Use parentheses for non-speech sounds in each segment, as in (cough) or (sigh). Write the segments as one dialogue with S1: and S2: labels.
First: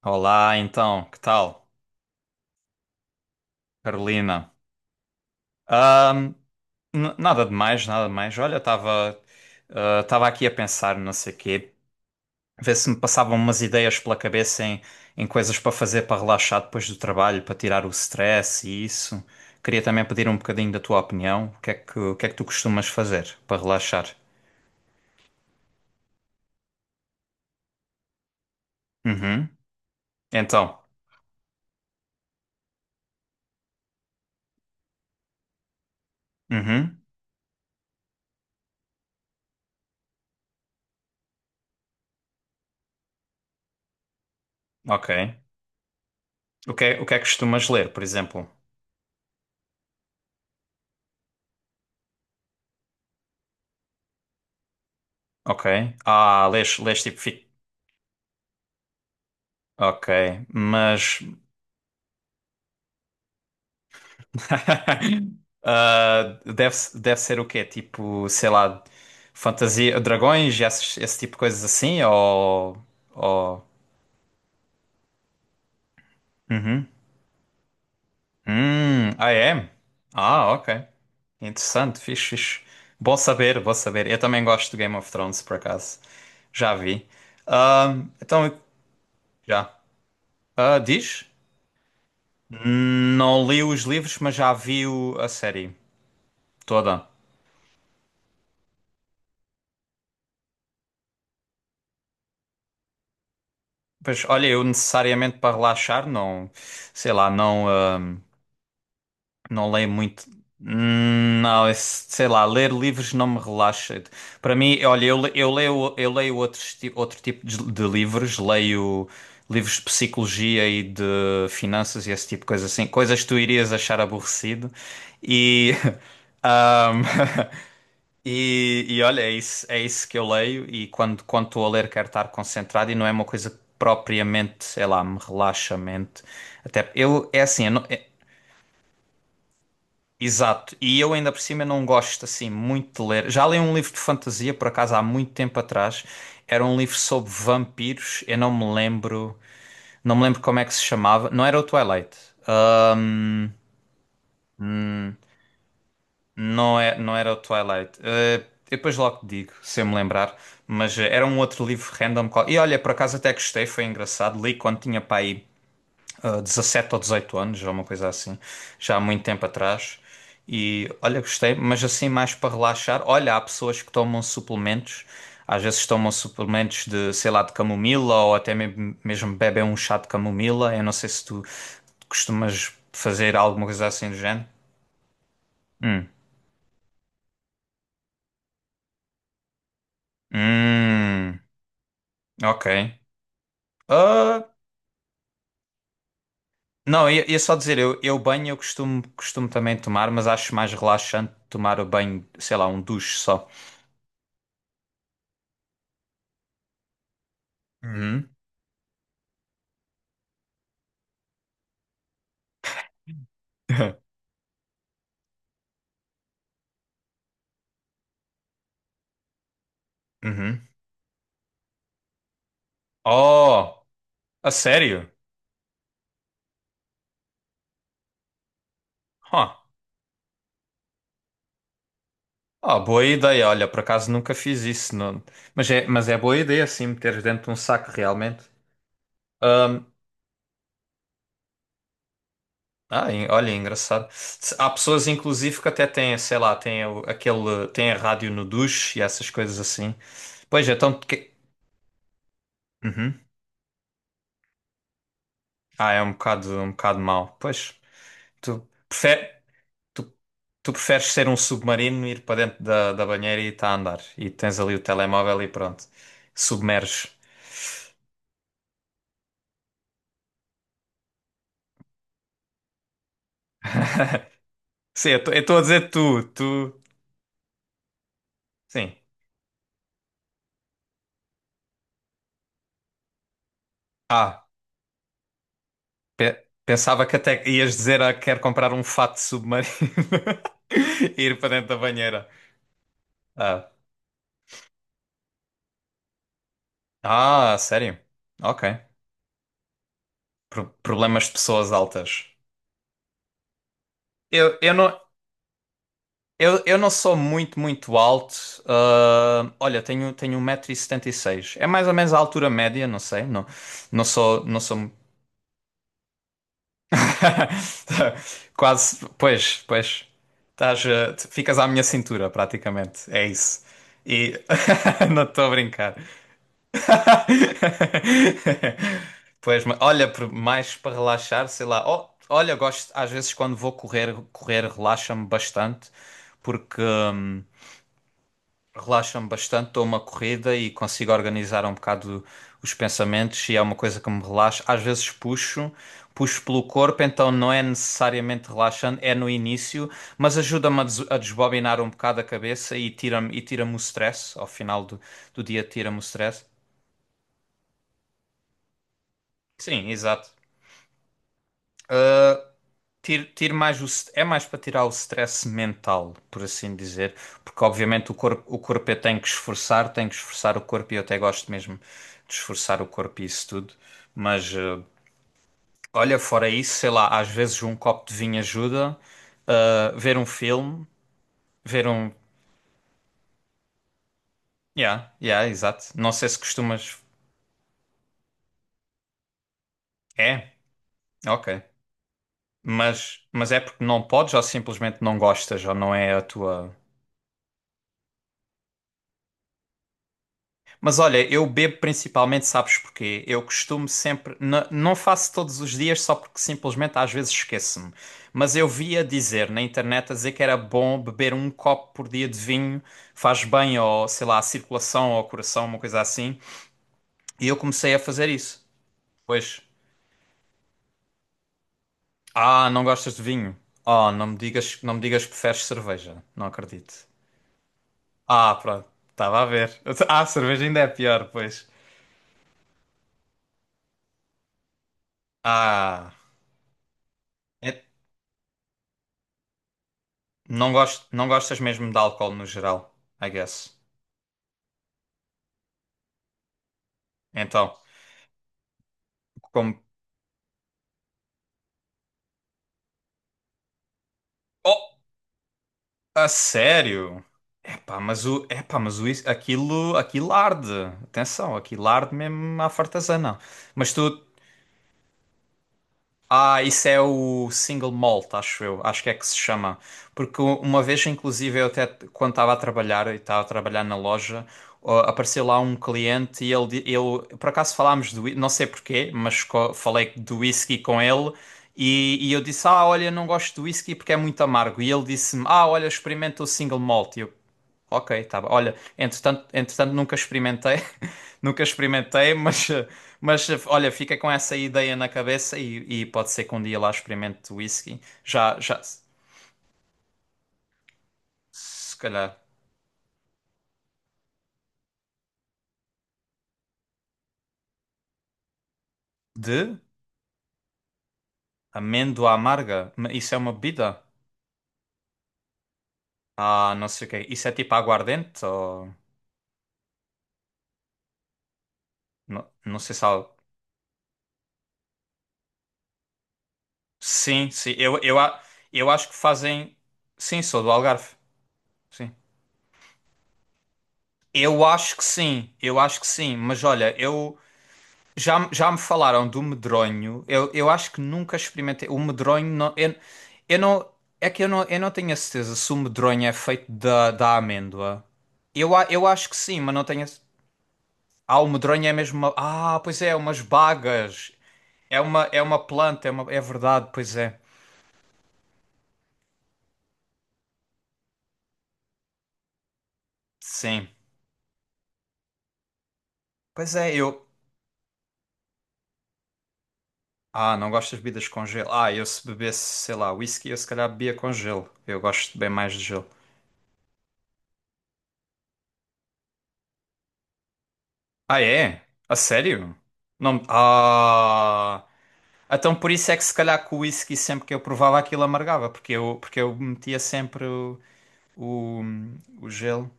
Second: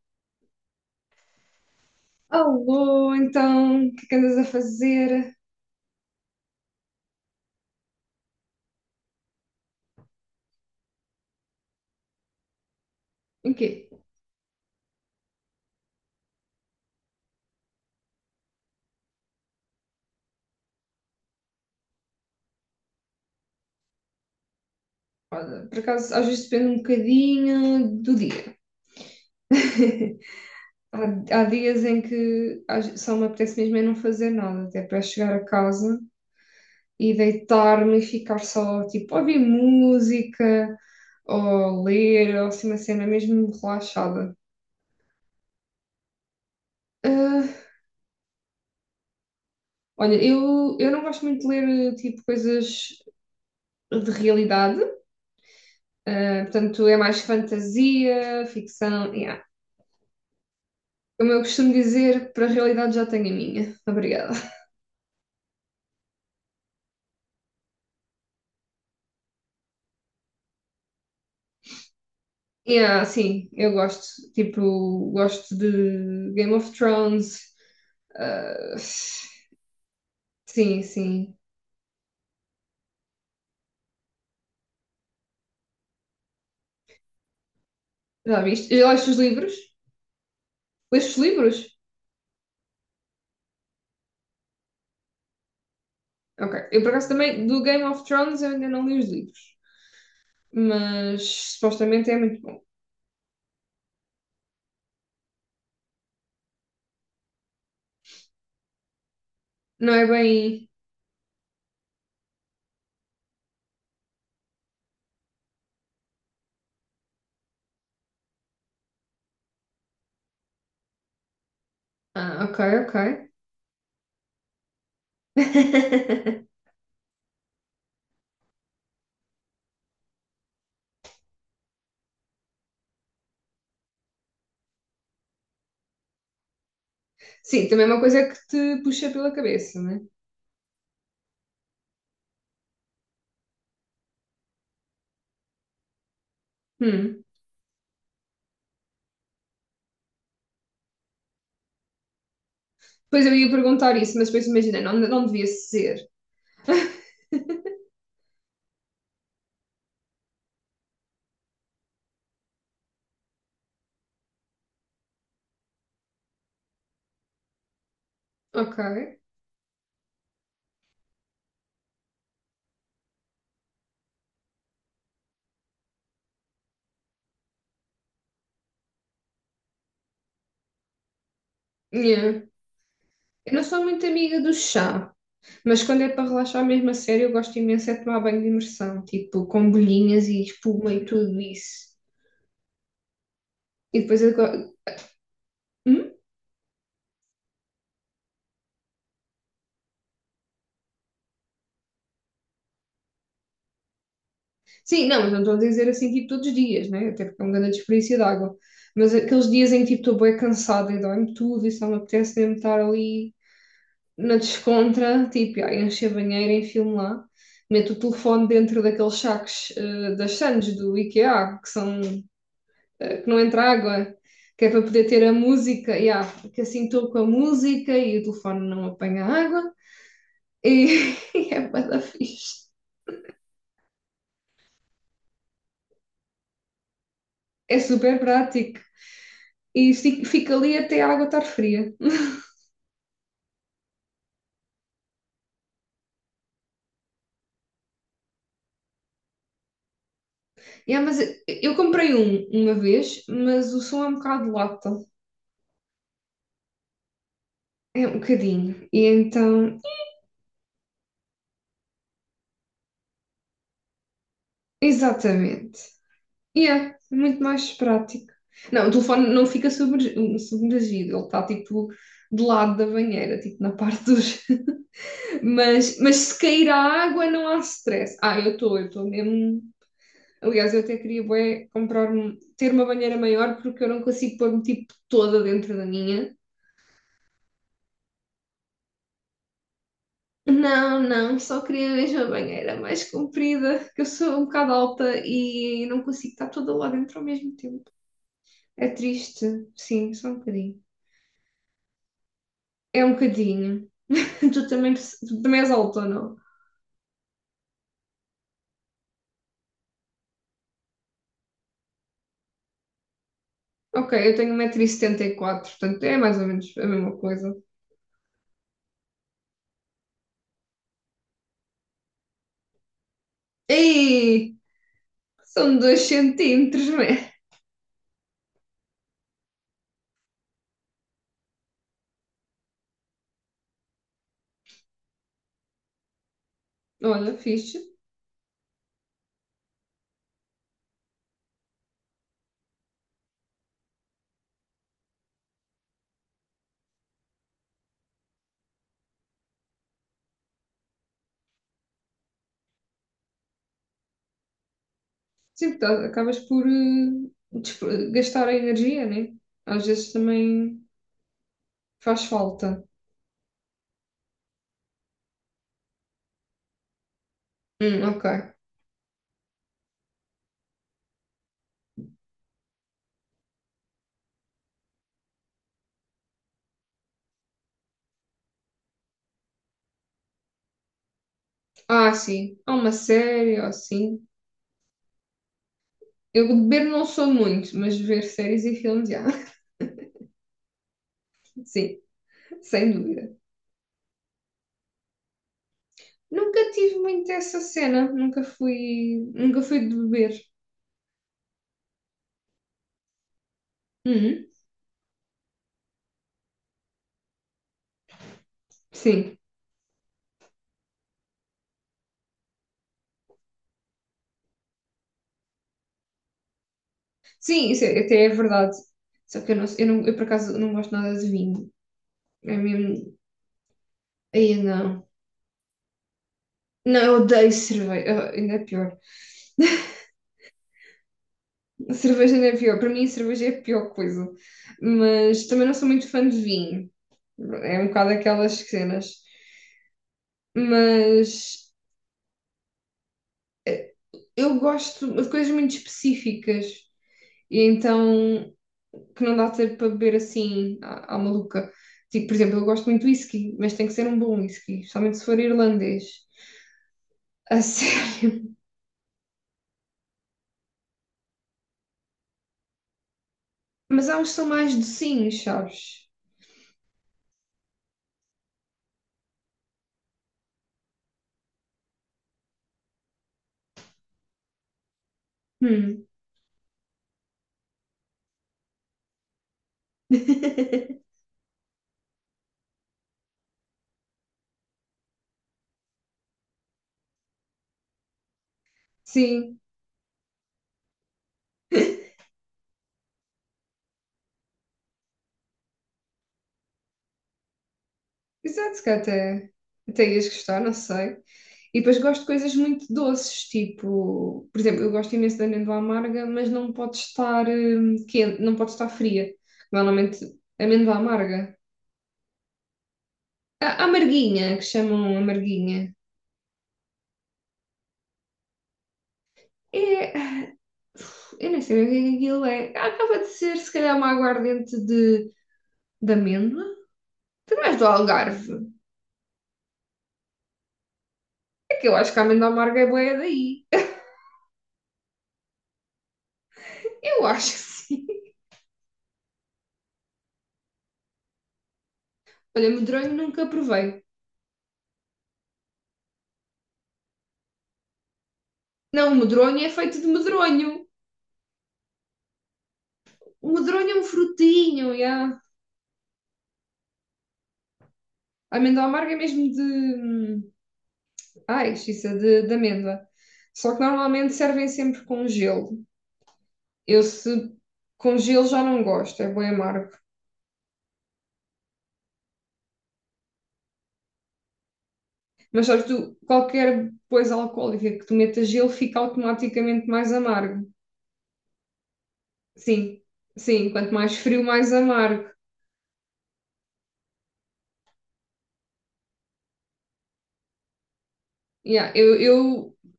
S1: Olá, então, que tal,
S2: Alô, então, o que é que andas a
S1: Carolina?
S2: fazer?
S1: Ahm, nada demais, nada demais. Olha, estava aqui a pensar, não sei quê, ver se me passavam
S2: Em
S1: umas
S2: quê?
S1: ideias pela cabeça em coisas para fazer para relaxar depois do trabalho, para tirar o stress e isso. Queria também pedir um bocadinho da tua opinião. O que é que tu costumas fazer para relaxar?
S2: Olha, por acaso, às vezes depende um bocadinho do dia.
S1: Uhum. Então,
S2: Há dias em que só me apetece mesmo é não fazer nada, até para chegar a casa
S1: uhum.
S2: e deitar-me e ficar só, tipo, a ouvir música, ou ler, ou assim uma cena mesmo relaxada.
S1: Ok. O que é que
S2: Ah,
S1: costumas ler, por exemplo?
S2: olha, eu não gosto muito de ler, tipo, coisas de realidade,
S1: Ok.
S2: ah,
S1: Ah, lês,
S2: portanto, é
S1: lês tipo
S2: mais fantasia, ficção, yeah.
S1: Ok, mas.
S2: Como eu costumo dizer, para a realidade já tenho a minha. Obrigada.
S1: (laughs) Ah, deve ser o quê? Tipo, sei lá, fantasia, dragões, esse tipo de coisas assim?
S2: E ah, sim,
S1: Ou...
S2: eu gosto. Tipo, gosto de Game of
S1: Uhum.
S2: Thrones. Ah,
S1: Ah, é? Ah,
S2: sim,
S1: ok.
S2: sim.
S1: Interessante, fixe, fixe. Bom saber, bom saber. Eu também gosto do Game of Thrones, por acaso. Já vi. Ah,
S2: Já
S1: então,
S2: viste? Já leste os livros?
S1: já. Ah,
S2: Leste os
S1: diz?
S2: livros?
S1: Não li os livros, mas já vi a série
S2: Ok. Eu, por
S1: toda.
S2: acaso, também do Game of Thrones eu ainda não li os livros. Mas supostamente é muito bom.
S1: Pois, olha, eu necessariamente para relaxar, sei lá, não leio
S2: Não é
S1: muito.
S2: bem.
S1: Não, sei lá, ler livros não me relaxa. Para mim, olha, eu leio outros, outro tipo de livros, leio livros de psicologia e de finanças e esse tipo
S2: Ah,
S1: de
S2: ok,
S1: coisa assim,
S2: ok.
S1: coisas que tu irias achar aborrecido. E, (laughs)
S2: (laughs)
S1: ahm, (laughs) e olha, é isso que eu leio e quando estou a ler quero estar concentrado e não é uma coisa que propriamente, sei lá, me relaxa a mente. Até eu, é assim,
S2: Sim,
S1: eu não-
S2: também é uma
S1: é,
S2: coisa que te puxa pela cabeça, né?
S1: exato, e eu ainda por cima não gosto assim muito de ler. Já li um livro de fantasia, por acaso, há muito tempo atrás. Era um livro
S2: Hum.
S1: sobre vampiros, eu não me lembro como é que se chamava. Não era o Twilight. Ah,
S2: Pois eu ia perguntar isso, mas depois imaginei, não, não devia ser.
S1: Não era o Twilight. Eu depois logo te digo, se eu me lembrar. Mas era um outro livro random. E olha, por acaso até gostei, foi engraçado. Li quando tinha para aí, 17 ou 18 anos, ou uma coisa assim,
S2: Ok.
S1: já há muito tempo atrás. E olha, gostei, mas assim mais para relaxar. Olha, há pessoas que tomam suplementos, às vezes tomam suplementos de, sei lá, de camomila ou até mesmo bebem um chá de camomila. Eu não sei se tu
S2: Yeah.
S1: costumas fazer
S2: Eu não
S1: alguma
S2: sou
S1: coisa
S2: muito
S1: assim do
S2: amiga
S1: género.
S2: do chá, mas quando
S1: Hum.
S2: é para relaxar mesmo a sério, eu gosto imenso é de tomar banho de imersão, tipo com bolhinhas e espuma e tudo
S1: Hum,
S2: isso.
S1: ok.
S2: E depois
S1: Ah,
S2: Hum?
S1: não, ia só dizer, eu banho eu costumo também tomar, mas acho mais relaxante tomar o banho, sei lá, um duche só.
S2: Sim, não, mas não estou a dizer assim tipo todos os dias, né? Até porque é um grande desperdício de
S1: Uhum.
S2: água. Mas aqueles dias em que tipo estou bem cansada e dói-me tudo e só me apetece mesmo estar ali
S1: (laughs)
S2: na descontra, tipo, ai, encher a banheira, enfio-me lá. Meto o telefone dentro daqueles sacos eh, das
S1: Uhum.
S2: Sands do IKEA, que são eh, que não entra
S1: Oh,
S2: água,
S1: a
S2: que é para poder
S1: sério?
S2: ter a música, yeah, que assim estou com a música e o telefone não apanha
S1: Huh.
S2: água, e (laughs) e é bué da fixe.
S1: Oh, boa ideia. Olha, por acaso nunca fiz isso. Não. Mas é boa ideia, assim, meteres dentro de um
S2: É
S1: saco
S2: super
S1: realmente.
S2: prático.
S1: Ahm,
S2: E fica ali até a água estar fria.
S1: olha, engraçado. Há pessoas, inclusive, que até têm, sei lá, têm aquele, têm a rádio no duche e essas coisas assim. Pois, então.
S2: Yeah, mas
S1: Que.
S2: eu comprei um uma
S1: Uhum.
S2: vez, mas o som é um bocado lata.
S1: Ah, é um bocado mau. Pois,
S2: É um
S1: tu,
S2: bocadinho. E
S1: prefe-
S2: então,
S1: tu, tu preferes ser um submarino, ir para dentro da banheira e está a andar. E tens ali o telemóvel e
S2: exatamente.
S1: pronto,
S2: E é
S1: submerges.
S2: muito mais prático. Não, o telefone não fica submergido, ele está tipo do lado da banheira, tipo na parte
S1: (laughs)
S2: dos...
S1: Sim, eu estou a dizer
S2: Mas
S1: tu,
S2: se cair a
S1: tu.
S2: água não há stress. Ah, eu
S1: Sim.
S2: estou mesmo. Aliás, eu até queria bué, comprar, ter uma banheira maior porque eu não consigo
S1: Ah,
S2: pôr-me tipo toda dentro da minha.
S1: pensava que até ias dizer ah, quero comprar um fato submarino.
S2: Não,
S1: (laughs) E
S2: não,
S1: ir para
S2: só
S1: dentro da
S2: queria mesmo a
S1: banheira.
S2: banheira mais
S1: Ah,
S2: comprida, que eu sou um bocado alta e não consigo estar toda lá dentro ao mesmo
S1: ah,
S2: tempo.
S1: sério? Ok.
S2: É triste, sim, só um bocadinho.
S1: Problemas de pessoas altas.
S2: É um bocadinho. (laughs)
S1: Eu,
S2: Tu
S1: eu
S2: também,
S1: não,
S2: tu também és alta, ou não?
S1: eu não sou muito, muito alto. Ah, olha, tenho 1,76 m. É mais ou menos a altura média, não sei. Não, não
S2: Ok, eu
S1: sou,
S2: tenho um
S1: não
S2: metro e
S1: sou.
S2: setenta e quatro portanto é mais ou menos a mesma coisa.
S1: (laughs) Quase, pois, pois. Tu ficas à minha cintura, praticamente. É isso. E
S2: Ei!
S1: (laughs) não estou a
S2: São
S1: brincar.
S2: 2 cm, né?
S1: (laughs) Pois, olha, mais para relaxar, sei lá. Oh, olha, gosto, às vezes quando vou correr, correr relaxa-me bastante, porque
S2: Olha, fixe.
S1: relaxa-me bastante, dou uma corrida e consigo organizar um bocado os pensamentos e é uma coisa que me relaxa. Às vezes puxo pelo corpo, então não é necessariamente relaxante, é no início, mas ajuda-me a desbobinar um bocado a cabeça e tira-me o stress, ao final do dia
S2: Sim,
S1: tira-me o
S2: porque acabas
S1: stress.
S2: por eh, gastar a energia, né? Às
S1: Sim,
S2: vezes
S1: exato.
S2: também faz falta.
S1: Tire mais é mais para tirar o stress mental, por assim dizer, porque obviamente o
S2: Ok.
S1: corpo, o corpo eu tenho que esforçar o corpo e eu até gosto mesmo de esforçar o corpo e isso tudo, mas olha, fora isso, sei lá, às vezes um copo de vinho ajuda, ver um filme, ver um.
S2: Ah, sim. Há uma série, ou assim.
S1: Yeah, yeah, exato. Não sei se
S2: Eu de beber
S1: costumas.
S2: não sou muito, mas ver séries e filmes, já. (laughs)
S1: É, ok.
S2: Sim, sem
S1: Mas,
S2: dúvida.
S1: mas é porque não podes ou simplesmente não gostas ou não é a
S2: Nunca
S1: tua.
S2: tive muito essa cena. Nunca fui, nunca fui de beber.
S1: Mas olha, eu bebo principalmente, sabes porquê? Eu costumo sempre,
S2: Uhum.
S1: não faço todos os dias só porque simplesmente às vezes esqueço-me. Mas eu via
S2: Sim.
S1: dizer na internet a dizer que era bom beber um copo por dia de vinho, faz bem ao, sei lá, à circulação, ao coração, uma coisa assim. E eu
S2: Sim, isso
S1: comecei a
S2: é- até é
S1: fazer isso.
S2: verdade. Só que eu,
S1: Pois,
S2: não, eu, não, eu por acaso não gosto nada de vinho. É
S1: ah, não
S2: mesmo.
S1: gostas de vinho? Oh, não me
S2: Aí
S1: digas, não me
S2: não.
S1: digas que preferes cerveja. Não
S2: Não,
S1: acredito.
S2: eu odeio cerveja, ah,
S1: Ah,
S2: ainda é
S1: pronto,
S2: pior.
S1: estava a ver. (laughs) Ah, cerveja ainda é pior, pois.
S2: A cerveja ainda é pior. Para mim, a cerveja é a pior coisa. Mas também não sou muito
S1: Ah.
S2: fã de vinho. É um bocado aquelas cenas.
S1: Não
S2: Mas
S1: gostas mesmo de álcool no geral, I guess.
S2: eu gosto de coisas muito específicas. E
S1: Então,
S2: então, que não dá tempo
S1: como.
S2: para beber assim, à, à maluca. Tipo, por exemplo, eu gosto muito de whisky, mas tem que ser um bom whisky,
S1: Oh,
S2: especialmente se for irlandês.
S1: a sério?
S2: A (laughs)
S1: Epá, mas o.
S2: sério.
S1: Aquilo, aquilo arde. Atenção, aquilo arde mesmo à fartazana. Mas
S2: Mas
S1: tu.
S2: há uns que são mais docinhos, sabes?
S1: Ah, isso é o single malt, acho eu. Acho que é que se chama. Porque uma vez, inclusive, eu até quando estava a trabalhar, e estava a trabalhar na loja, ó, apareceu lá um
S2: Hum.
S1: cliente e ele por acaso falámos não sei porquê, mas falei do whisky com
S2: (laughs)
S1: ele e, eu disse, ah, olha, não gosto do whisky porque é muito amargo. E ele disse-me, ah, olha, experimenta o single malt. E eu. Ok, tá bom. Olha, entretanto,
S2: Sim.
S1: entretanto nunca experimentei, (laughs) nunca experimentei, mas olha, fica com essa ideia na cabeça e, pode ser que um dia lá experimente whisky. Já, já,
S2: Exato, que
S1: se
S2: até, até ias gostar, não sei. E depois gosto de
S1: calhar.
S2: coisas muito doces, tipo, por exemplo, eu gosto imenso de amêndoa amarga, mas não pode estar quente, não pode estar fria.
S1: De
S2: Normalmente, amêndoa amarga.
S1: amêndoa amarga? Isso é uma
S2: A
S1: bebida?
S2: amarguinha, que chamam amarguinha.
S1: Ah, não sei o quê. Isso é tipo aguardente ou.
S2: É, eu nem sei o que é que aquilo
S1: Não,
S2: é.
S1: não
S2: Ah,
S1: sei se há.
S2: acaba de ser, se calhar, uma aguardente de amêndoa.
S1: Sim,
S2: Tu não
S1: sim.
S2: és do Algarve.
S1: Eu acho que fazem. Sim, sou do Algarve.
S2: É que eu
S1: Sim.
S2: acho que a amêndoa amarga é boa daí.
S1: Eu acho que sim, eu acho que sim, mas olha,
S2: Eu
S1: eu.
S2: acho que sim.
S1: Já, já me falaram do medronho. Eu acho que nunca experimentei. O medronho
S2: Olha,
S1: não, eu,
S2: medronho nunca
S1: eu não.
S2: provei.
S1: É que eu não tenho a certeza se o medronho é feito da amêndoa. Eu
S2: Não, o
S1: acho que
S2: medronho
S1: sim,
S2: é
S1: mas não
S2: feito
S1: tenho. A
S2: de medronho.
S1: Ah, o medronho é mesmo, pois é, umas
S2: O medronho é um
S1: bagas.
S2: frutinho,
S1: É uma,
S2: yeah.
S1: é uma planta, é verdade, pois é.
S2: A amêndoa amarga é mesmo de... Ai, justiça, de amêndoa. Só que
S1: Sim.
S2: normalmente servem sempre com gelo.
S1: Pois é,
S2: Eu,
S1: eu.
S2: se com gelo, já não gosto, é bem amargo.
S1: Ah, não gosto de bebidas com gelo. Ah, eu se bebesse, sei lá, whisky, eu se calhar bebia com gelo. Eu gosto bem
S2: Mas
S1: mais de
S2: sabes,
S1: gelo.
S2: tu, qualquer coisa alcoólica que tu metas gelo fica automaticamente mais amargo.
S1: Ah, é? A sério?
S2: Sim,
S1: Não.
S2: sim, quanto mais frio, mais
S1: Ah.
S2: amargo.
S1: Então por isso é que se calhar com o whisky sempre que eu provava aquilo amargava, porque eu metia sempre o,
S2: Yeah, eu,
S1: o
S2: eu
S1: gelo.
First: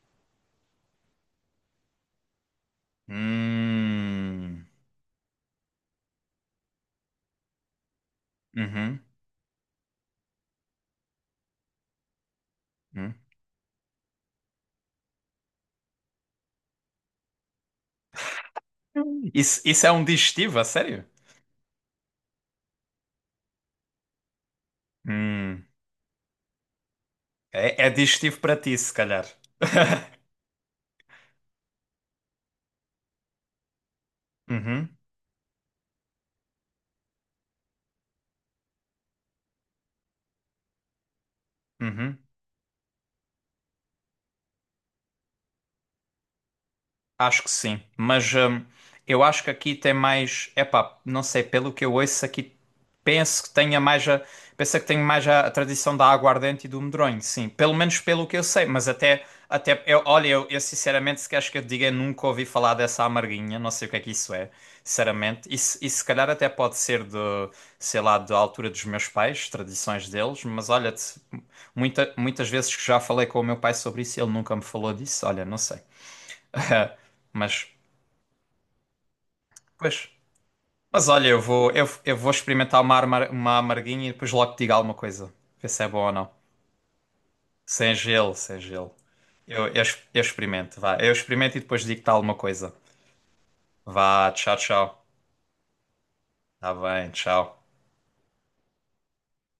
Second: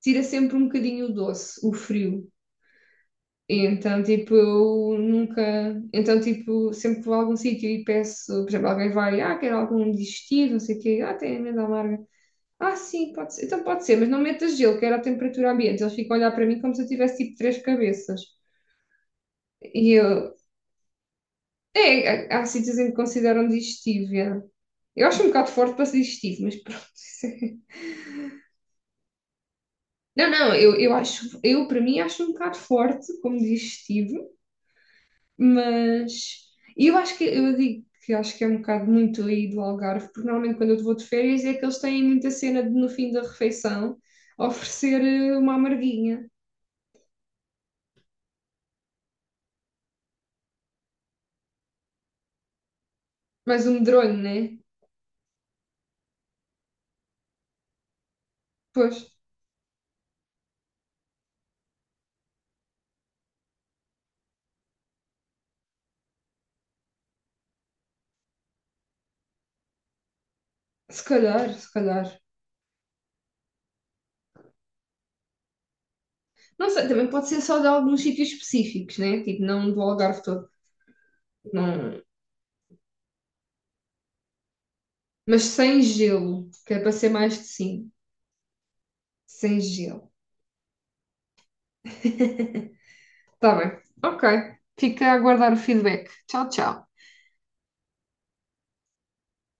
S2: tira sempre um bocadinho o doce, o frio. E então, tipo,
S1: Hum.
S2: eu nunca... Então, tipo, sempre que vou a algum sítio e peço, por exemplo, alguém
S1: Uhum.
S2: vai, ah, quero algum digestivo, não sei o quê, ah, tem amêndoa amarga. Ah, sim,
S1: Hum.
S2: pode ser. Então pode ser, mas não metas gelo, quero a temperatura ambiente. Eles ficam a olhar para mim como se eu tivesse tipo três cabeças.
S1: Isso é
S2: E
S1: um
S2: eu...
S1: digestivo, a sério?
S2: É, há sítios em que consideram digestivo. É. Eu acho um bocado
S1: Hum.
S2: forte para ser digestivo, mas pronto.
S1: É digestivo para ti, se calhar.
S2: (laughs)
S1: (laughs)
S2: Não, não, eu acho. Eu, para mim, acho um bocado forte como digestivo.
S1: Uhum.
S2: Mas e eu acho que eu digo que acho que é um bocado muito aí do Algarve, porque normalmente quando eu vou de férias é que eles têm
S1: Uhum.
S2: muita cena de no fim da refeição oferecer eh, uma amarguinha,
S1: Acho que sim, mas eu acho que aqui tem mais, epá, não sei, pelo que eu ouço aqui, penso que
S2: mais um
S1: tenha mais
S2: medronho,
S1: a,
S2: né?
S1: penso que tenho mais a tradição da aguardente e do medronho, sim, pelo menos pelo que eu sei, mas
S2: Pois,
S1: até eu, olha, eu sinceramente, se queres que eu te diga, eu nunca ouvi falar dessa amarguinha, não sei o que é que isso é, sinceramente, e, e se calhar até pode ser de, sei lá, da altura dos meus pais, tradições deles, mas olha,
S2: se calhar, se calhar.
S1: muitas vezes que já falei com o meu pai sobre isso, ele nunca me falou disso, olha, não sei.
S2: Não sei,
S1: (laughs)
S2: também pode ser
S1: Mas,
S2: só de alguns sítios específicos, né? Tipo, não do
S1: pois.
S2: Algarve todo,
S1: Mas olha, eu vou, eu,
S2: não.
S1: eu vou experimentar uma amarguinha e depois logo te digo alguma coisa.
S2: Mas
S1: Ver
S2: sem
S1: se é bom ou não.
S2: gelo, que é para ser mais de... sim,
S1: Sem gelo, sem gelo.
S2: sem gelo.
S1: Eu experimento, vá. Eu experimento e depois digo-te alguma coisa.
S2: Tá bem, ok.
S1: Vá, tchau, tchau.
S2: Fica a aguardar o feedback. Tchau,
S1: Tá
S2: tchau.
S1: bem, tchau.